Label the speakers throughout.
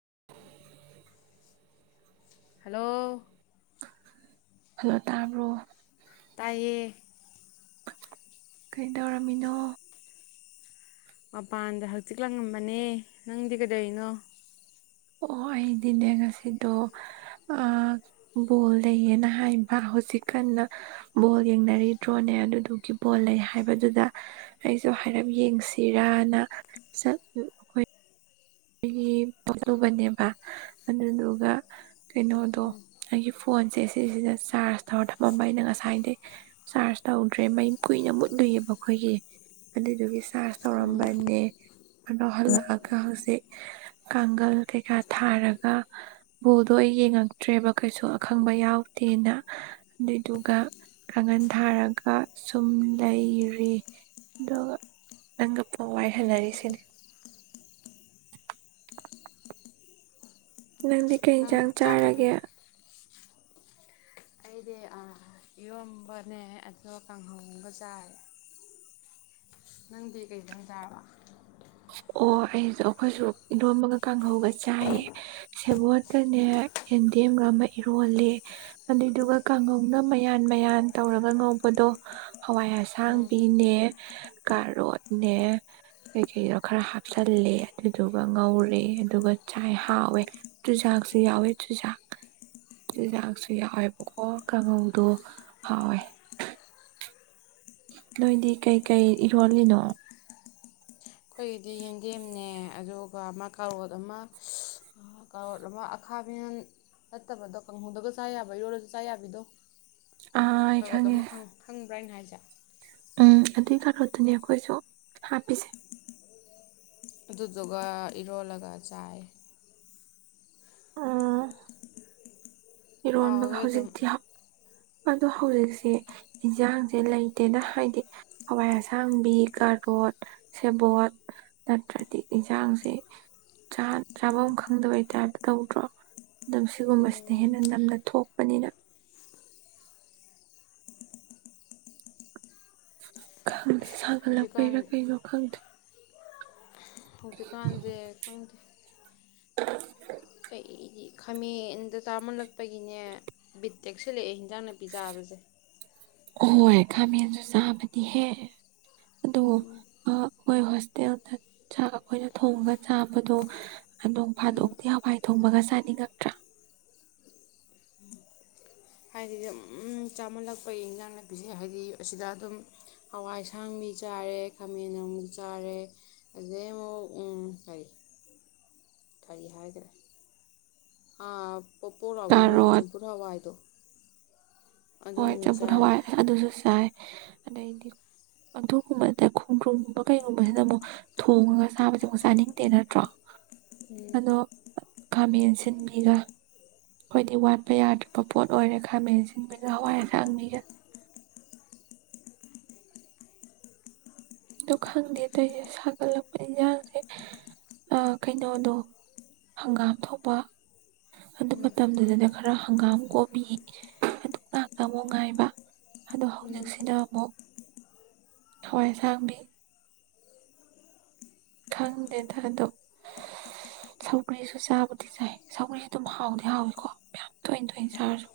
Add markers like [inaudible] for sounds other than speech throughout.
Speaker 1: [unintelligible]
Speaker 2: Hello
Speaker 1: hello ꯇꯥꯕ꯭ꯔꯣ
Speaker 2: ꯇꯌꯦ
Speaker 1: ꯀꯩꯗꯧꯔꯝꯃꯤꯅꯣ
Speaker 2: ꯃꯄꯥꯟꯗ ꯍꯆꯤꯛ ꯂꯪꯉꯝꯕꯅꯦ ꯅꯪꯗꯤ ꯀꯗꯅꯣ
Speaker 1: ꯑꯣ ꯑꯩꯗꯤꯅꯦ ꯉꯁꯤꯗꯣ ꯕꯣꯜ ꯂꯩꯌꯦꯅ ꯍꯥꯏꯕ ꯍꯧꯖꯤꯛ ꯀꯟꯅ ꯕꯣꯜ ꯌꯦꯡꯅꯔꯤꯗ꯭ꯔꯣꯅꯦ ꯑꯗꯨꯗꯨꯒꯤ ꯕꯣꯜ ꯂꯩ ꯍꯥꯏꯕꯗꯨꯗ ꯑꯩꯁꯨ ꯍꯥꯏꯔꯞ ꯌꯦꯡꯁꯤꯔꯅ ꯑꯩꯈꯣꯏ ꯑꯩꯒꯤ ꯄꯣꯠꯂꯨꯕꯅꯦꯕ ꯑꯗꯨꯗꯨꯒ ꯀꯩꯅꯣꯗꯣ ꯑꯩꯒꯤ ꯐꯣꯟꯁꯦ ꯁꯤꯁꯤꯗ ꯆꯥꯔꯖ ꯇꯧꯔ ꯊꯝꯃꯝꯕ ꯑꯩꯅ ꯉꯁꯥꯏꯗꯒꯤꯩ ꯆꯥꯔꯖ ꯇꯧꯗ꯭ꯔꯦ ꯃꯡ ꯀꯨꯏꯅ ꯃꯨꯠꯂꯨꯏꯑꯕ ꯑꯩꯈꯣꯏꯒꯤ ꯑꯗꯨꯗꯨꯒꯤ ꯆꯥꯔꯖ
Speaker 2: ꯎꯝ
Speaker 1: ꯇꯧꯔꯝꯕꯅꯦ ꯑꯗꯣ ꯍꯜꯂꯛꯑꯒ ꯍꯧꯖꯤꯛ ꯀꯥꯡꯒꯜ ꯀꯩꯀꯥ ꯊꯥꯔꯒ ꯕꯣꯗꯣ ꯌꯦꯡꯉꯛꯇ꯭ꯔꯦꯕ ꯀꯩꯁꯨ ꯑꯈꯪꯕ ꯌꯥꯎꯗꯦꯅ ꯑꯗꯨꯏꯗꯨꯒ ꯀꯥꯡꯒꯜ ꯊꯥꯔꯒ ꯁꯨꯝ ꯂꯩꯔꯤ ꯑꯗꯨꯒ ꯅꯪꯒ ꯄ ꯋꯥꯏꯍꯟꯅꯔꯤꯁꯤꯅꯤ ꯅꯪꯗꯤ ꯀꯩ
Speaker 2: ꯅꯪ
Speaker 1: ꯌꯦꯟꯁꯥꯡ
Speaker 2: ꯆꯥꯛꯀꯗꯤ
Speaker 1: ꯆꯥꯔꯒꯦ
Speaker 2: ꯑꯩꯗꯤ ꯏꯔꯣꯟꯝꯕꯅꯦ ꯑꯗꯣ ꯀꯥꯡꯍꯣꯡꯕ ꯆꯥꯔꯦ ꯅꯪꯗꯤ ꯀꯩꯗꯪ ꯆꯥꯔꯕ
Speaker 1: ꯑꯣ ꯑꯩꯁꯨ ꯑꯩꯈꯣꯏꯁꯨ ꯏꯔꯣꯟꯃꯒ ꯀꯥꯡꯍꯧꯒ ꯆꯥꯏꯌꯦ ꯁꯦꯕꯣꯠꯀꯅꯦ ꯌꯦꯟꯗꯦꯝꯒ ꯑꯃ ꯏꯔꯣꯜꯂꯦ ꯑꯗꯨꯏꯗꯨꯒ ꯀꯥꯡꯍꯧꯅ ꯃꯌꯥꯟ ꯃꯌꯥꯟ ꯇꯧꯔꯒ ꯉꯧꯕꯗꯣ ꯍꯋꯥꯏ
Speaker 2: ꯎꯝ
Speaker 1: ꯑꯁꯥꯡꯕꯤꯅꯦ ꯀꯥꯔꯣꯠꯅꯦ ꯀꯩ ꯀꯩꯗꯣ ꯈꯔ ꯍꯥꯞꯆꯤꯜꯂꯦ ꯑꯗꯨꯗꯨꯒ ꯉꯧꯔꯦ ꯑꯗꯨꯒ ꯆꯥꯏ ꯍꯥꯎꯋꯦ ꯆꯨꯖꯥꯛꯁꯨ ꯌꯥꯎꯋꯦ ꯆꯨꯖꯥꯛ ꯆꯨꯖꯥꯛꯁꯨ ꯌꯥꯎꯋꯦꯕꯀꯣ ꯀꯥꯡꯉꯧꯗꯣ ꯍꯥꯎꯋꯦ ꯅꯣꯏꯗꯤ ꯀꯩꯀꯩ ꯏꯔꯣꯜꯂꯤꯅꯣ
Speaker 2: ꯑꯩꯈꯣꯏꯒꯤꯗꯤ ꯌꯦꯟꯗꯦꯝꯅꯦ ꯑꯗꯨꯒ ꯑꯃ ꯀꯥꯔꯣꯠ ꯑꯃ ꯀꯥꯔꯣꯠ ꯑꯃ ꯑꯈꯥꯕꯤꯅ ꯐꯠꯇꯕꯗꯣ ꯀꯥꯡꯪꯍꯧꯗꯕ ꯆꯥ ꯌꯥꯕ ꯌꯣꯜꯂꯁꯨ ꯆꯥ ꯌꯥꯕꯤꯗꯣ
Speaker 1: ꯑꯩ
Speaker 2: ꯀꯂꯣꯗ
Speaker 1: ꯈꯪꯉꯦ
Speaker 2: ꯈꯪꯕ꯭ꯔꯥ ꯍꯥꯏꯅ ꯍꯥꯏꯖ ꯆ
Speaker 1: ꯎꯝ ꯑꯗꯨꯏ ꯀꯔꯣꯠꯇꯅꯦ ꯑꯩꯈꯣꯏꯁꯨ ꯍꯥꯞꯄꯤꯁꯦ
Speaker 2: ꯑꯗꯨꯗꯨꯒ ꯏꯔꯣꯜꯂꯒ ꯆꯥꯏ
Speaker 1: ꯑꯥ ꯏꯔꯣꯟꯕꯒ
Speaker 2: ꯍꯥꯎꯋꯦ ꯑꯗꯨꯝ
Speaker 1: ꯍꯧꯖꯤꯛꯇꯤ ꯑꯗꯣ ꯍꯧꯖꯤꯛꯁꯦ ꯏꯟꯁꯥꯡꯁꯦ ꯂꯩꯇꯦꯅ ꯍꯥꯏꯗꯤ ꯍꯋꯥꯏ ꯑꯁꯥꯡꯕꯤ ꯀꯥꯔꯣꯠ ꯁꯦꯕꯣꯠ ꯅꯠꯇ꯭ꯔꯗꯤ ꯏꯟꯁꯥꯡꯁꯦ ꯆꯥꯐꯝ ꯈꯪꯗꯕꯩꯇꯞ ꯇꯧꯗ꯭ꯔꯣ ꯑꯗꯨꯝ ꯁꯤꯒꯨꯝꯕꯁꯤꯅ ꯍꯦꯟꯅ ꯅꯝꯅ ꯊꯣꯛꯄꯅꯤꯅ ꯈꯪ ꯁꯥꯒꯠꯂꯛꯄꯩꯔꯥ
Speaker 2: ꯍꯧꯖꯤꯛꯀꯥꯟ
Speaker 1: ꯀꯩꯅꯣ ꯈꯪꯗꯦ
Speaker 2: ꯍꯧꯖꯤꯛꯀꯥꯟꯁꯦ ꯈꯪꯗꯦ ꯑꯩꯗꯤ ꯈꯥꯃꯦꯟꯗꯇꯥꯥꯃꯜꯂꯛꯄꯒꯤꯅꯦ ꯕꯤ ꯇꯦꯛꯁꯜꯂꯛꯑꯦ ꯌꯦꯟꯖꯥꯡ ꯅꯥꯄꯤ ꯆꯥꯕꯁꯦ
Speaker 1: ꯍꯣꯏ ꯈꯥꯃꯦꯟꯁꯨ ꯆꯥꯕꯗꯤ ꯍꯦꯛ ꯑꯗꯣ
Speaker 2: ꯎꯝ
Speaker 1: ꯑꯩꯈꯣꯏ ꯍꯣꯁꯇꯦꯜꯗ ꯆꯥꯛ ꯑꯩꯈꯣꯏꯅ ꯊꯣꯡꯉꯒ ꯆꯥꯕꯗꯣ ꯅꯣꯡ
Speaker 2: ꯎꯝ
Speaker 1: ꯐꯥꯗꯣꯛꯇꯗꯤ ꯍꯋꯥꯏ ꯊꯣꯡꯕꯒ ꯆꯥꯅꯤꯡꯉꯛꯇ꯭ꯔꯥ
Speaker 2: ꯍꯥꯏꯗꯤ ꯑꯗꯨꯝ ꯆꯥꯝꯃꯜꯂꯛꯄꯒꯤ ꯏꯟꯖꯥꯡ ꯅꯥꯄꯤꯁꯦ ꯍꯥꯏꯗꯤ ꯑꯁꯤꯗ ꯑꯗꯨꯝ ꯍꯋꯥꯏꯁꯥꯡꯕꯤ ꯆꯥꯔꯦ ꯈꯥꯃꯦꯟ ꯑꯃ ꯆꯥꯔꯦ ꯑꯗꯨꯗꯩ ꯑꯃꯨꯛ ꯀꯔꯤ ꯀꯔꯤ ꯍꯥꯏꯈ꯭ꯔꯦ ꯑꯥ ꯄꯣꯄꯣꯔꯛꯎꯕ ꯅꯣꯏ
Speaker 1: ꯀꯥꯔꯣꯠ
Speaker 2: ꯆꯆꯝ ꯄꯨꯔꯥꯋꯥꯏꯗꯣ
Speaker 1: ꯍꯣꯏ ꯆꯕꯨꯜ
Speaker 2: ꯆꯥꯏ
Speaker 1: ꯍꯋꯥꯏ ꯑꯗꯨꯁꯨ ꯆꯥꯏ ꯑꯗꯩꯗꯤ ꯑꯗꯨꯒꯨꯝꯕꯗ ꯈꯣꯡꯗ꯭ꯔꯨꯝꯒꯨꯝꯕ ꯀꯩꯒꯨꯝꯕꯁꯤꯅ ꯑꯃꯨꯛ ꯊꯣꯡꯉꯒ ꯁꯥꯕꯁꯦ ꯑꯃꯨꯛ ꯆꯥꯅꯤꯡꯗꯦ ꯅꯠꯇ꯭ꯔꯣ
Speaker 2: ꯎꯝ
Speaker 1: ꯑꯗꯣ ꯈꯥꯃꯦꯟ ꯁꯤꯟꯕꯤꯒ ꯑꯩꯣꯏꯗꯤ ꯋꯥꯠꯄ ꯌꯥꯗ꯭ꯔꯕ ꯄꯣꯠ ꯑꯣꯏꯔꯦ ꯈꯥꯃꯦꯟ ꯁꯤꯟꯕꯅ ꯍꯋꯥꯏꯁꯥꯡꯅꯤꯒ ꯑꯣ ꯈꯪꯗꯦ ꯇꯣꯏꯁꯦ ꯁꯥꯒꯠꯂꯛꯄ ꯏꯟꯁꯥꯡꯁꯦ ꯀꯩꯅꯣꯗꯣ ꯍꯪꯒꯥꯝ ꯊꯣꯛꯄ ꯑꯗꯨ ꯃꯇꯝꯗꯨꯗꯗ ꯈꯔ ꯍꯪꯒꯥꯝ ꯀꯣꯕꯤ ꯑꯗꯨ ꯉꯥꯛꯇ ꯑꯃꯨꯛ ꯉꯥꯏꯕ ꯑꯗꯣ ꯍꯧꯖꯤꯛꯁꯤꯗ ꯑꯃꯨꯛ ꯍꯋꯥꯏꯁꯥꯡꯕꯤ ꯈꯪꯗꯦꯗ ꯑꯗꯣ ꯁꯧꯒ꯭ꯔꯤꯁꯨ ꯆꯥꯕꯨꯗꯤ ꯆꯥꯏ ꯁꯧꯒ꯭ꯔꯤꯁꯨ ꯑꯗꯨꯝ ꯍꯥꯎꯗꯤ ꯍꯥꯎꯏꯀꯣ ꯃꯌꯥꯝ ꯇꯣꯏꯅ ꯇꯣꯏꯅ ꯆꯥꯔꯁꯨ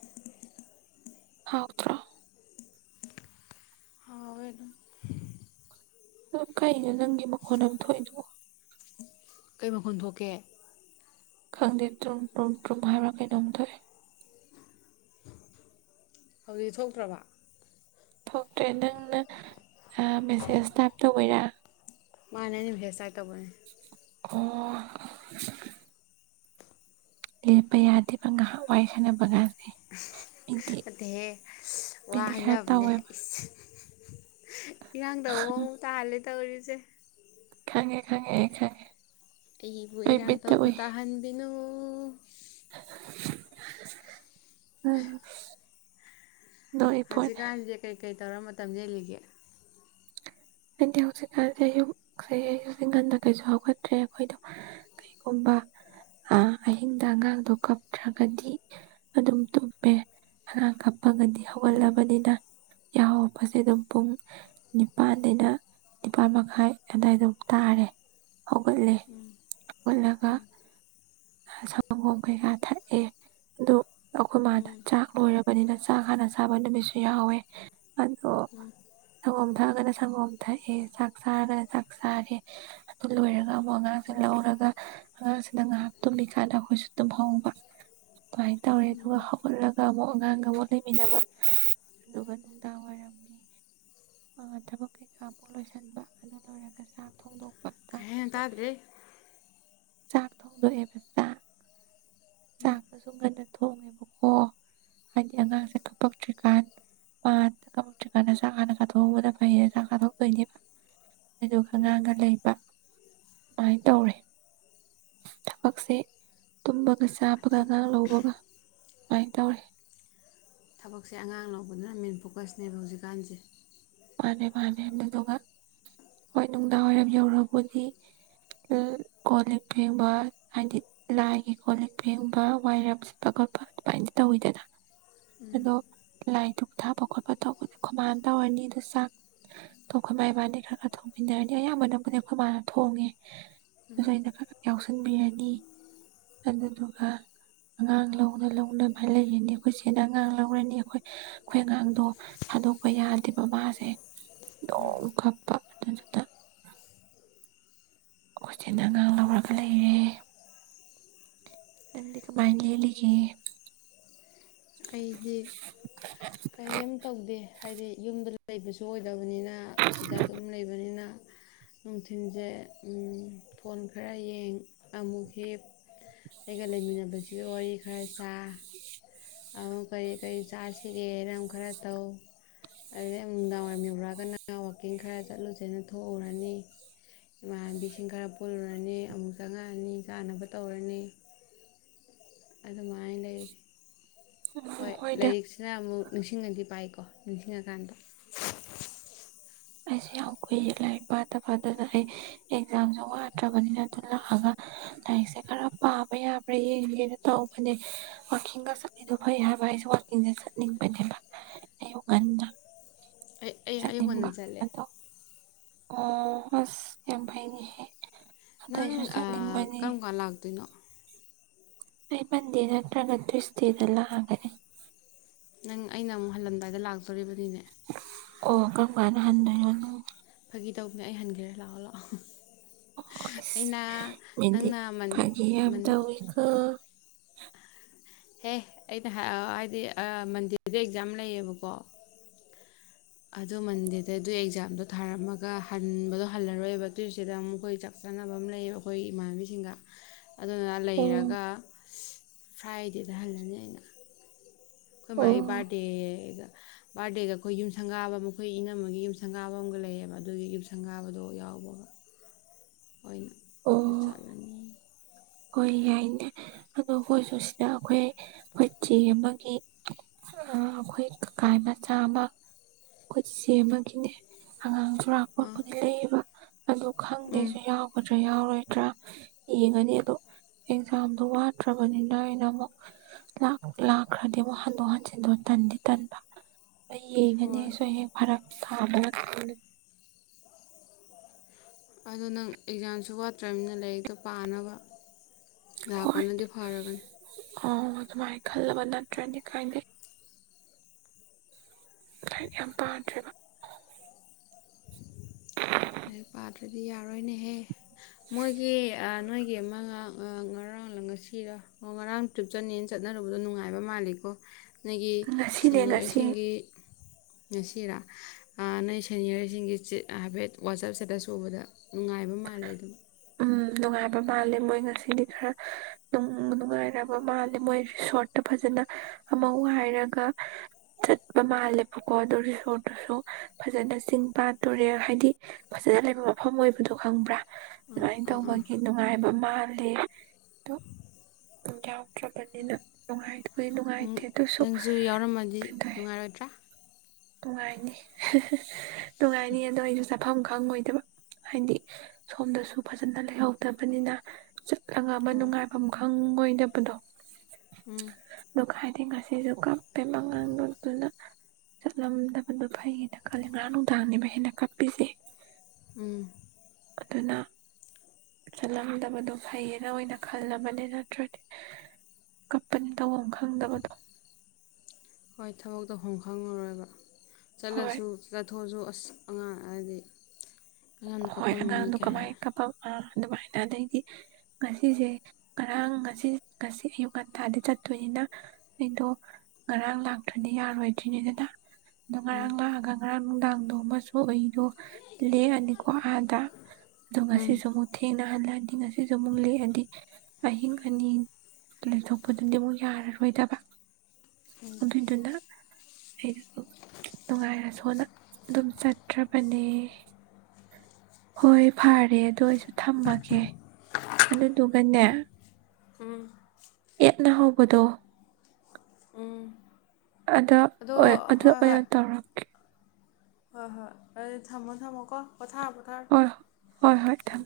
Speaker 1: ꯍꯥꯎꯇ꯭ꯔꯣ
Speaker 2: ꯍꯥꯎꯋꯦ ꯑꯗꯨꯝ
Speaker 1: ꯑꯗꯨ ꯀꯩꯅꯣ ꯅꯪꯒꯤ ꯃꯈꯣꯟ ꯑ ꯊꯣꯛꯣꯏꯏꯗꯑꯣ
Speaker 2: ꯀꯩ ꯃꯈꯟ ꯊꯣꯛꯀꯦ
Speaker 1: ꯈꯪꯗꯦ ꯇꯨꯝ ꯇꯨꯝ ꯇ꯭ꯔꯨꯝ ꯍꯥꯏꯕ꯭ꯔꯥ ꯀꯩꯅꯣꯝ ꯊꯣꯛꯑꯦ
Speaker 2: ꯍꯧꯖꯤꯛ ꯊꯣꯛꯇ꯭ꯔꯕ
Speaker 1: ꯊꯣꯛꯇ꯭ꯔꯦ ꯅꯪꯅ ꯃꯦꯁꯦꯁ ꯇꯥꯏꯞ ꯇꯧꯕꯩꯔꯥ
Speaker 2: ꯃꯥꯅꯦꯅꯤ ꯍꯦꯁꯦ ꯇꯃꯣꯏ
Speaker 1: ꯑꯣ ꯂꯦꯞꯄ ꯌꯥꯗꯦꯕ ꯉꯥꯏꯍꯥꯛ ꯋꯥꯏ ꯁꯥꯟꯅꯕꯒꯥꯁꯦ
Speaker 2: ꯑꯠꯇꯦ ꯋꯥ
Speaker 1: ꯈꯔ
Speaker 2: ꯍꯥꯏꯅꯕꯅꯦ
Speaker 1: ꯇꯧꯋꯦꯕ
Speaker 2: ꯏꯔꯥꯡꯗ ꯑ ꯇꯥꯍꯜꯂꯦ ꯇꯧ ꯑꯣꯏꯔꯤꯁꯦ
Speaker 1: ꯈꯪꯉꯦ ꯈꯪꯉꯦ ꯑꯩ ꯈꯪꯉꯦ
Speaker 2: ꯑꯩꯕꯨ
Speaker 1: ꯑꯩ
Speaker 2: ꯏꯔꯥꯡ
Speaker 1: ꯕꯤꯠꯇ
Speaker 2: ꯇꯧꯕ
Speaker 1: ꯎꯏ
Speaker 2: ꯇꯥꯍꯟꯕꯤꯅꯨ
Speaker 1: ꯑ
Speaker 2: ꯍꯧꯖꯤꯛꯀꯥꯟꯦ ꯀꯩ ꯀꯩ ꯀꯩ ꯇꯧꯔ ꯃꯇꯝ ꯌꯜꯂꯤꯒꯦ
Speaker 1: ꯍꯥꯏꯗꯤ ꯍꯧꯖꯤꯛꯀꯥꯟꯁꯦ ꯑꯌꯨꯛꯁ ꯑꯌꯨꯛ ꯤꯡꯒꯟꯗ ꯀꯩꯁꯨ ꯍꯧꯒꯠꯇ꯭ꯔꯦ ꯑꯩꯈꯣꯏꯗꯣ ꯀꯩꯒꯨꯝꯕ ꯑꯍꯤꯡꯗ ꯑꯉꯥꯡꯗꯣ ꯀꯞꯇ꯭ꯔꯒꯗꯤ ꯑꯗꯨꯝ ꯇꯨꯝꯄꯦ ꯑꯉꯥꯡ ꯀꯞꯄꯒꯗꯤ
Speaker 2: ꯎꯝ
Speaker 1: ꯍꯧꯒꯠꯂꯕꯅꯤꯅ ꯌꯥꯎꯔꯄꯁꯦ ꯑꯗꯨꯝ ꯄꯨꯡ ꯅꯤꯄꯥꯜ ꯑꯩꯅ ꯅꯤꯄꯥꯜ ꯃꯈꯥꯏ ꯑꯗꯨꯗꯥꯋꯥꯏ ꯑꯗꯨꯝ ꯇꯥꯔꯦ ꯍꯧꯒꯠꯂꯦ ꯍꯧꯒꯠꯂꯒ ꯁꯪꯒꯣꯝ ꯀꯩꯀꯥ ꯊꯛꯑꯦ ꯑꯗꯨ ꯑꯩꯈꯣꯏ ꯃꯥꯅ ꯆꯥꯛ ꯂꯣꯏꯔꯕꯅꯤꯅ ꯆꯥꯛ ꯍꯥꯟꯅ ꯆꯥꯕ ꯅꯨꯃꯤꯠꯁꯨ ꯌꯥꯎꯋꯦ ꯑꯗꯣ ꯁꯪꯒꯣꯝ ꯊꯛꯑꯒꯅ ꯁꯪꯒꯣꯝ ꯊꯛꯑꯦ ꯆꯥꯛ ꯆꯥꯔꯒꯅ ꯆꯥꯛ ꯆꯥꯔꯦ ꯑꯗꯨ ꯂꯣꯏꯔꯒ ꯑꯃꯨꯛ ꯑꯉꯥꯡꯁꯦ ꯂꯧꯔꯒ ꯑꯉꯥꯡꯁꯤꯗ ꯉꯥꯏꯍꯥꯛ ꯇꯨꯝꯃꯤꯀꯥꯟꯗ ꯑꯩꯈꯣꯏꯁꯨ ꯇꯨꯝꯍꯧꯕ ꯑꯗꯨꯃꯥꯏꯅ ꯇꯧꯔꯦ ꯑꯗꯨꯒ ꯍꯧꯒꯠꯂꯒ ꯑꯃꯨꯛ ꯑꯉꯥꯡꯒ ꯑꯃꯨꯛ ꯂꯩꯃꯤꯟꯅꯕ ꯑꯗꯨꯒ ꯅꯨꯡꯗꯥꯡ ꯋꯥꯏꯔꯝꯒꯤ ꯊꯕꯛ ꯀꯩꯀꯥ ꯑꯃꯨꯛ ꯂꯣꯏꯁꯤꯟꯕ ꯑꯗꯨ ꯂꯣꯏꯔꯒ ꯆꯥꯛ ꯊꯣꯡꯗꯣꯛ
Speaker 2: ꯍ ꯇꯗ꯭ꯔꯔꯤ
Speaker 1: ꯆꯥꯛ ꯊꯧꯗꯑꯦꯕ ꯆꯒꯁꯨꯒꯅ ꯀꯥꯞꯊꯣꯡꯉꯦꯕꯀꯣ ꯍꯥꯏꯗꯤ ꯑꯉꯥꯡꯁꯦ ꯀꯞꯄꯛꯇ꯭ꯔꯤꯀꯥꯟ ꯃꯥꯗ ꯀꯞꯄꯛꯇ꯭ꯔꯤꯀꯥꯟꯗ ꯆꯥꯛ ꯍꯥꯟꯅ ꯀꯥꯊꯣꯛꯎꯕꯅ ꯐꯩꯌꯦꯅ ꯆꯥꯛ ꯀꯥꯊꯣꯛꯇꯣꯏꯅꯦꯕ ꯑꯗꯨꯒ ꯑꯉꯥꯡꯒ ꯂꯩꯕ ꯑꯗꯨꯃꯥꯏꯅ ꯇꯧꯔꯦ ꯊꯕꯛꯁꯦ ꯇꯨꯝꯕꯒ ꯆꯥꯕꯒ ꯉꯥꯡ ꯂꯧꯕꯒ ꯁꯃꯥꯏꯅ ꯇꯧꯔꯦ
Speaker 2: ꯊꯕꯛꯁꯦ ꯑꯉꯥꯡ ꯂꯧꯕꯗꯨꯅ ꯃꯦꯟ ꯐꯣꯀꯁꯅꯦꯕ ꯍꯧꯖꯤꯛꯀꯥꯟꯁꯦ
Speaker 1: ꯃꯥꯅꯦ ꯃꯥꯅꯦ ꯑꯗꯨꯗꯨꯒ ꯍꯣꯏ ꯅꯨꯡꯗꯥꯡ ꯋꯥꯏꯔꯝ ꯌꯧꯔꯕꯨꯗꯤ ꯀꯣꯜ ꯂꯤꯛ ꯐꯦꯡꯕ ꯍꯥꯏꯗꯤ ꯂꯥꯏꯒꯤ ꯀꯣꯜ ꯂꯤꯛ ꯐꯦꯡꯕ ꯋꯥꯏꯔꯝ ꯁꯤꯠꯄ ꯈꯣꯠꯄ ꯑꯗꯨꯃꯥꯏꯅꯗꯤ ꯇꯧꯋꯤꯗꯅ ꯑꯗꯣ ꯂꯥꯏ ꯗꯨꯛ ꯊꯥꯕ ꯈꯣꯠꯄ ꯇꯧꯕꯗꯣ ꯈꯨꯃꯥꯟ ꯇꯧꯔꯅꯤꯗ ꯑ ꯆꯥꯛ ꯊꯈ ꯃ ꯏꯕꯥꯅꯤ ꯈꯔ ꯈꯔ ꯊꯣꯡꯃꯤꯟꯅꯔꯅꯤ ꯑꯌꯥꯝꯕꯅꯕꯨꯗꯤ ꯑꯩꯈꯣꯏ ꯃꯥꯅ ꯊꯣꯡꯉꯦ ꯑꯗꯨꯁꯨ ꯑꯩꯅ ꯈꯔ ꯈꯔ ꯌꯥꯎꯁꯟꯕꯤꯔꯅꯤ ꯑꯗꯨꯗꯨꯒ ꯑꯉꯥꯡ ꯂꯧꯅ ꯂꯧꯅꯅꯕꯥꯏꯅ ꯂꯩꯔꯅꯤ ꯑꯩꯈꯣꯏ ꯆꯦꯅ ꯑꯉꯥꯡ ꯂꯧꯔꯅꯤ ꯑꯩꯈꯣꯏ ꯑꯩꯈꯣꯏ ꯑꯉꯥꯡꯗꯣ ꯊꯥꯗꯣꯛꯄ ꯌꯥꯗꯦ ꯃꯁꯦ ꯗꯣꯡ ꯈ ꯄꯥꯂꯗ ꯆꯗ ꯀꯣꯏꯆ ꯑꯉꯥꯡ ꯂꯧꯔꯒ ꯂꯩꯔꯦ ꯇꯪꯗꯗꯤ ꯀꯃꯥꯏ ꯂꯩ ꯂꯩꯒꯦ
Speaker 2: ꯑꯩꯗꯤ ꯀꯔꯤꯝ ꯇꯧꯗꯦ ꯍꯥꯏꯗꯤ ꯌꯨꯝꯗ ꯂꯩ ꯁꯨ [unintelligible] ꯂꯕꯅꯤꯅ ꯑꯁꯤꯗ ꯑꯗꯨꯝ ꯂꯩꯕꯅꯤꯅ ꯅꯨꯡꯊꯤꯜꯁꯦ ꯐꯣꯟ ꯈꯔ ꯌꯦꯡ ꯑꯃꯨꯛ ꯍ ꯑꯩꯒ ꯂꯩꯃꯤꯟꯅꯕꯁꯤꯒ ꯋꯥꯔꯤ ꯈꯔꯁ ꯑꯃꯨꯛ ꯀꯔꯤ ꯀꯔꯤ ꯆꯥꯁꯤꯒꯦꯅ ꯑꯃꯨꯛ ꯈꯔ ꯇꯧ ꯑꯗꯨꯗꯩꯨ ꯅꯨꯡꯗꯥꯡ ꯋꯥꯏꯔꯝ ꯌꯧꯔꯛꯑꯒꯅ ꯋꯥꯛꯀꯤꯡ ꯈꯔ ꯆꯠꯂꯨꯁꯦꯅ ꯊꯣꯛꯎꯔꯅꯤ ꯏꯃꯥꯟꯅꯕꯤꯁꯤꯡ ꯈꯔ ꯄꯨꯜꯂꯨꯔꯅꯤ ꯑꯃꯨꯛ ꯆꯪꯉꯛꯑꯅꯤ ꯆꯥꯅꯕ ꯇꯧꯔꯅꯤ ꯑꯗꯨ ꯃꯥꯏ ꯂꯩꯔꯤ ꯍꯣꯏ
Speaker 1: ꯍꯣꯏꯗ
Speaker 2: ꯂꯥꯏꯔꯤꯛꯁꯤꯅ ꯑꯃꯨꯛ ꯅꯤꯡꯁꯤꯡꯉꯗꯤ ꯄꯥꯏꯀꯣ ꯃꯤ ꯀꯥꯟꯗ
Speaker 1: ꯑꯩꯁꯨ ꯌꯥꯝ ꯀꯨꯏꯔ ꯂꯥꯏꯔꯤꯛ ꯄꯥꯠꯇꯕ ꯑꯗꯨꯅ ꯑꯩ ꯑꯦꯛꯖꯥꯝꯁꯨ ꯋꯥꯠꯇ꯭ꯔꯕꯅꯤꯅ ꯑꯗꯨ ꯂꯥꯛꯑꯒ ꯂꯥꯏꯔꯤꯛꯁꯦ ꯈꯔ ꯄꯥꯕ ꯌꯥꯕ꯭ꯔꯥ ꯌꯦꯡꯒꯦꯅ ꯇꯧꯕꯅꯦ ꯋꯥꯋꯥꯛꯀꯤꯡꯒ ꯆꯠꯂꯤꯗꯣ ꯐꯩ ꯍꯥꯏꯕ ꯑꯩꯁꯦ ꯋꯥꯛꯀꯤꯡꯁꯦ ꯆꯠꯅꯤꯡꯕꯅꯦꯕ ꯑꯌꯨ ꯉꯟꯅ
Speaker 2: ꯑꯩ ꯑꯩ ꯑꯩꯌꯨ ꯍꯟꯅ
Speaker 1: ꯆꯠꯅꯤꯡꯕ
Speaker 2: ꯆꯠꯂꯦ
Speaker 1: ꯑꯗꯣ ꯑꯣ ꯍꯁ ꯌꯥꯝ ꯐꯥꯏꯅꯤ ꯍꯦ
Speaker 2: ꯅꯪ ꯀꯔꯝ ꯀꯥꯟ ꯂꯥꯛꯇꯣꯏꯅꯣ
Speaker 1: ꯑꯩꯃꯟꯦꯅ ꯅꯠꯇꯒꯠꯇ ꯏꯁꯗꯗꯂ ꯍꯥꯏꯅꯤ
Speaker 2: ꯅꯪ ꯑꯩꯅ ꯑꯃꯨꯛ ꯍꯜꯂꯝꯟꯗꯥꯏꯗ ꯂꯥꯛꯇꯣꯔꯤꯕꯅꯤꯅꯦ
Speaker 1: ꯑꯣ ꯀꯧ ꯀꯥꯟꯅ ꯍꯟꯗꯣꯏꯅꯣꯅꯨ
Speaker 2: ꯑꯗꯨꯒꯤ ꯇꯧꯕꯅꯦ ꯑꯩ ꯍꯟꯈ꯭ꯔꯦ ꯂꯥꯛꯑꯣ ꯂꯥꯛꯑꯣ
Speaker 1: ꯍ
Speaker 2: ꯑꯩꯅ
Speaker 1: ꯃꯤꯗꯤ
Speaker 2: ꯅꯪꯅ ꯃꯟ
Speaker 1: ꯐꯒꯦ ꯌꯥꯝ
Speaker 2: ꯃꯟ
Speaker 1: ꯇꯋꯤꯈ [unintelligible]
Speaker 2: ꯍꯦ ꯑꯩꯅ ꯍꯥꯏꯗꯤ ꯃꯟꯗꯦꯗ ꯑꯦꯛꯖꯥꯝ ꯂꯩꯌꯦꯕꯀꯣ ꯑꯗꯨ ꯃꯟꯗꯦꯗ ꯑꯗꯨ ꯑꯦꯛꯖꯥꯝꯗꯣ ꯊꯥꯔꯝꯃꯒ ꯍꯟꯕꯗꯣ ꯍꯜꯂꯔꯣꯏꯕ ꯇ꯭ꯋꯁꯗꯦꯗ ꯑꯃꯨꯛ ꯑꯩꯈꯣꯏ ꯆꯥꯛ ꯆꯥꯅꯕ ꯑꯃ ꯂꯩꯌꯦꯕ ꯑꯩꯈꯣꯏ ꯏꯃꯥꯟꯅꯕꯤꯁꯤꯡꯒ ꯑꯗꯨꯅ
Speaker 1: ꯑꯣ
Speaker 2: ꯂꯩꯔꯒ ꯐ꯭ꯔꯥꯏꯗꯦꯗ ꯍꯜꯂꯅꯤ ꯑꯩꯅ꯫ ꯑꯈꯣꯏ
Speaker 1: ꯑꯣ
Speaker 2: ꯃꯥꯒꯤ ꯕꯥꯔꯗꯦꯗ ꯕꯥꯔꯗꯦꯒ ꯑꯈꯣꯏ ꯌꯨꯝꯁꯪꯒꯥꯕ ꯃꯈꯣꯏ ꯏꯅꯝꯃꯒꯤ ꯌꯨꯝꯁꯪꯒꯥꯕ ꯑꯃꯒ ꯂꯩꯌꯦꯕ ꯑꯗꯨꯒꯤ ꯌꯨꯝꯁꯪꯒꯥꯕꯗꯣ ꯌꯥꯎꯕꯒ꯫
Speaker 1: ꯑꯣ
Speaker 2: [inaudible]
Speaker 1: ꯍꯣꯏ ꯌꯥꯏꯅꯦ ꯑꯗꯣ ꯑꯩꯈꯣꯏꯁꯨ ꯁꯤꯗ ꯑꯩꯈꯣꯏ ꯑꯩꯈꯣꯏ ꯆꯦ ꯑꯃꯒꯤ ꯑꯈꯣꯏ ꯀꯀꯥ ꯃꯆꯥ ꯑꯃ ꯑꯈꯣꯏ ꯆꯦꯆꯦ ꯑꯃꯒꯤꯅꯦ ꯑꯉꯥꯡ
Speaker 2: ꯑꯥ
Speaker 1: ꯨꯔꯛꯄꯕꯨꯗꯤ ꯂꯩꯌꯦꯕ ꯑꯗꯨ
Speaker 2: ꯎꯝ
Speaker 1: ꯈꯪꯗꯦꯁꯨ ꯌꯥꯎꯒꯗ꯭ꯔꯥ ꯌꯥꯎꯔ ꯔꫭꯏꯗ꯭ꯔꯥ ꯌꯦꯡꯑꯅꯤ ꯑꯗꯣ ꯑꯦꯛꯖꯥꯝꯗꯨ ꯋꯥꯠꯇ꯭ꯔꯕꯅꯤꯅ ꯑꯩꯅ ꯑꯃꯨꯛ ꯂꯥꯛ ꯂꯥꯛꯈ꯭ꯔꯗꯤ ꯑꯃꯨꯛ ꯍꯟꯗꯣꯛ ꯍꯟꯖꯤꯟꯗꯣ ꯇꯟꯗꯤ ꯇꯟꯕ꯫ ꯑꯩ ꯌꯦꯡꯒꯅꯤ
Speaker 2: ꯍꯣꯏ
Speaker 1: ꯁꯣꯏ ꯍꯦꯛ ꯐꯔꯛ ꯊꯥꯕ
Speaker 2: ꯑꯗꯣ ꯅꯪ ꯑꯦꯛꯖꯥꯝꯁꯨ ꯋꯥꯠꯇ꯭ꯔꯝꯅꯤꯅ ꯂꯥꯏꯔꯤꯛꯇꯣ ꯄꯥꯅꯕ
Speaker 1: ꯍꯣꯏ
Speaker 2: ꯂꯥꯛꯄꯅꯗꯤ ꯐꯔꯕꯅꯤ꯫
Speaker 1: ꯑꯣ ꯑꯗꯨꯃꯥꯏꯅ ꯈꯜꯂꯕ ꯅꯠꯇ꯭ꯔꯗꯤ ꯀꯥꯏꯗꯦ꯫ ꯂꯥꯏꯔꯤꯛ ꯌꯥꯝ ꯄꯥꯗ꯭ꯔꯦꯕ꯫
Speaker 2: ꯂꯩꯔꯤꯛ ꯄꯥꯗ꯭ꯔꯗꯤ ꯌꯥ ꯔꯣꯏꯅꯦꯍꯦ ꯃꯣꯏꯒꯤ ꯑ ꯅꯣꯏꯒꯤ ꯑꯃ ꯉꯥꯡ ꯉꯔꯥꯡ ꯂ ꯉꯁꯤꯔ ꯉꯔꯥꯡ ꯇ꯭ꯔꯤꯞ ꯆꯠꯅꯦꯅ ꯆꯠꯅꯔꯨꯕꯗꯣ ꯅꯨꯡꯉꯥꯏꯕ ꯃꯥꯜꯂꯤꯀꯣ ꯅꫭꯏꯒꯤ
Speaker 1: ꯉꯁꯤꯅꯦ ꯉꯁꯤ
Speaker 2: ꯁꯦꯅꯤꯌꯔꯁꯤꯡꯒꯤ ꯉꯁꯤꯔꯥ ꯑꯥ ꯅꯣꯏ ꯁꯦꯅꯤꯌꯔꯁꯤꯡꯒꯤ ꯆꯤꯠ ꯍꯥꯏꯐꯦꯠ ꯋꯥꯆꯞ ꯁꯇꯦꯇꯁ ꯎꯕꯗ ꯅꯨꯡꯉꯥꯏꯕ ꯃꯥꯜꯂꯦ ꯑꯗꯨꯝ꯫
Speaker 1: ꯎꯝ ꯅꯨꯡꯉꯥꯏꯕ ꯃꯥꯜꯂꯦ ꯃꯣꯏ ꯉꯁꯤꯗꯤ ꯈꯔ ꯅꯨꯡꯕꯨ ꯅꯨꯡꯉꯥꯏꯔꯕ ꯃꯥꯜꯂꯦ ꯃꯣꯏ ꯔꯤꯁꯣꯔꯠꯇ ꯐꯖꯅ ꯑꯃ ꯋꯥꯏꯔꯒ ꯆꯠꯄ ꯃꯥꯜꯂꯦꯕꯀꯣ ꯑꯗꯨ ꯔꯤꯁꯣꯔꯠꯇꯨꯁꯨ ꯐꯖꯅ ꯆꯤꯡ ꯄꯥꯠ ꯇꯨꯔꯦꯜ ꯍꯥꯏꯗꯤ ꯐꯖꯅ ꯂꯩꯕ ꯃꯐꯝ ꯑꯣꯏ ꯑꯗꯨ ꯈꯪꯕ꯭ꯔꯥ
Speaker 2: ꯑꯥ
Speaker 1: ꯑꯗꯨꯃꯥꯏꯅ
Speaker 2: ꯑꯥ ꯑꯥ
Speaker 1: ꯇꯧꯕꯒꯤ ꯅꯨꯡꯉꯥꯏꯕ ꯃꯥꯜꯂꯦ ꯑꯗꯣ ꯑꯗꯨꯝ ꯌꯥꯎꯗ꯭ꯔꯕꯅꯤꯅ ꯅꯨꯡꯉꯥꯏꯕꯨꯗꯤ ꯅꯨꯡꯉꯥꯏ꯫
Speaker 2: ꯅꯪ ꯅꯪꯁꯨ ꯌꯥꯎꯔꯝꯃꯡꯑꯗꯤ ꯅꯨꯡꯉꯥꯏꯔꯣꯏꯗ꯭ꯔꯥ꯫
Speaker 1: ꯅꯨꯡꯉꯥꯏꯅꯤ ꯍꯍ ꯅꯨꯡꯉꯥꯏꯅꯤ ꯑꯗꯨꯣ ꯑꯩꯁꯨ ꯆꯠ ꯃꯐꯝ ꯈꯪꯉꯣꯏꯗꯕ ꯍꯥꯏꯗꯤ ꯁꯣꯝꯗꯁꯨ ꯐꯖꯅ ꯂꯩꯍꯧꯗꯕꯅꯤꯅ ꯂꯪꯉꯥꯃ
Speaker 2: ꯍꯣꯏ
Speaker 1: ꯅꯨꯡꯉꯥꯏꯐꯝ ꯈꯪ ꯑꯣꯏꯗꯕꯗꯣ
Speaker 2: ꯎꯝ
Speaker 1: ꯗꯨ ꯈꯥꯏꯗꯤ ꯉꯁ ꯁꯤꯁꯨ ꯀꯥꯞꯄꯦ ꯃꯉꯜꯕꯗꯨꯅ ꯆꯠꯂꯝꯗꯕꯅ ꯐꯩꯌꯦꯅ ꯈꯜꯂꯦ ꯉꯔꯥꯡ ꯅꯨꯡꯗꯥꯡꯅꯦꯕ ꯍꯦꯟꯅ ꯀꯞꯏꯁꯦ꯫
Speaker 2: ꯎꯝ
Speaker 1: ꯆꯠꯂꯝꯗꯕꯗꯣ ꯐꯩꯌꯦꯅ ꯑꯣꯏꯅ ꯈꯜꯂꯕꯅꯦ ꯅꯠꯇ꯭ꯔꯗꯤ ꯀꯞꯄꯅꯤ ꯇꯧꯐꯝ ꯈꯪꯗꯕꯗꯣ꯫
Speaker 2: ꯍꯣꯏ ꯊꯕꯛꯇꯐꯝ ꯈꯪꯉꯔꯣꯏꯕ
Speaker 1: ꯍꯣꯏ
Speaker 2: ꯆꯂꯁꯨ ꯊꯣꯑꯁꯨ ꯑꯁ ꯑꯉꯥꯡ ꯍꯥꯏꯗꯤ ꯑꯉꯥꯡ
Speaker 1: ꯍꯣꯏ
Speaker 2: ꯀꯞꯄꯝꯃꯅꯤ
Speaker 1: ꯑꯉꯥꯡꯗꯣ ꯀꯃꯥꯏ
Speaker 2: ꯀꯥꯏꯅ
Speaker 1: ꯀꯄ ꯑꯗꯨꯃꯥꯏꯅ ꯑꯗꯩꯗꯤ ꯉꯁꯤꯁꯦ ꯉꯔꯥꯡ ꯉꯁꯤ ꯉꯁꯤ ꯑꯌꯨꯛ ꯉꯟꯇꯥꯗꯤ ꯆꯠꯇꯣꯏꯅꯤꯅ ꯑꯩꯗꯣ ꯉꯔꯥꯡ ꯂꯥꯛꯇ꯭ꯔꯗꯤ ꯌꯥꯔꯣꯏꯗ꯭ꯔꯤꯅꯤꯗꯅ ꯑꯗꯨ
Speaker 2: ꯎꯝ
Speaker 1: ꯉꯔꯥꯡ ꯂꯒꯥꯡ ꯉꯔꯥꯡ ꯅꯨꯡꯗꯥꯡꯗꯣ ꯑꯃꯁꯨ ꯑꯩꯗꯣ ꯂꯦꯡꯑꯅꯤ ꯀꯣ ꯑꯗ ꯑꯗꯨꯒ ꯉꯁꯤ
Speaker 2: ꯎꯝ
Speaker 1: ꯁꯃꯨ ꯊ ꯊꯦꯡꯅꯍꯜꯂꯛꯑꯗꯤ ꯉꯁꯤꯁꯨ ꯑꯃꯨꯛ ꯂꯦꯛꯑꯗꯤ ꯑꯍꯤꯡ ꯑꯅꯤ ꯂꯩꯊꯣꯛꯄꯗꯨꯗꯤ ꯑꯃꯨꯛ ꯌꯥꯔꯔꯣꯏꯗꯕ ꯑꯗꯨꯏꯗꯨꯅ ꯑꯩꯩꯅꯝ ꯅꯨꯡꯉꯥꯏꯔꯁꯨꯅ ꯑꯗꯨꯝ ꯆꯠꯇ꯭ꯔꯕꯅꯦ ꯍꯣꯏ ꯐꯔꯦ ꯑꯗꯨ ꯑꯩꯁꯨ ꯊꯝꯃꯒꯦ ꯑꯗꯨꯗꯨꯒꯅꯦ ꯌꯦꯠꯅ ꯍꯧꯕꯗꯣ ꯑꯗ
Speaker 2: ꯑꯗꯣ
Speaker 1: ꯍꯣꯏ ꯑꯗꯨ
Speaker 2: ꯍꯣꯏ
Speaker 1: ꯑꯣꯏꯅ ꯇꯧꯔꯒꯦ
Speaker 2: ꯑꯩ ꯊꯝꯃꯣ ꯊꯝꯃꯣ ꯀꯣ ꯄꯣꯊꯔꯣ ꯄꯣꯊꯥꯔꯣ
Speaker 1: ꯍꯣꯏ ꯍꯣꯏ ꯍꯣꯏ ꯊꯝꯃꯦ
Speaker 2: ꯎꯝ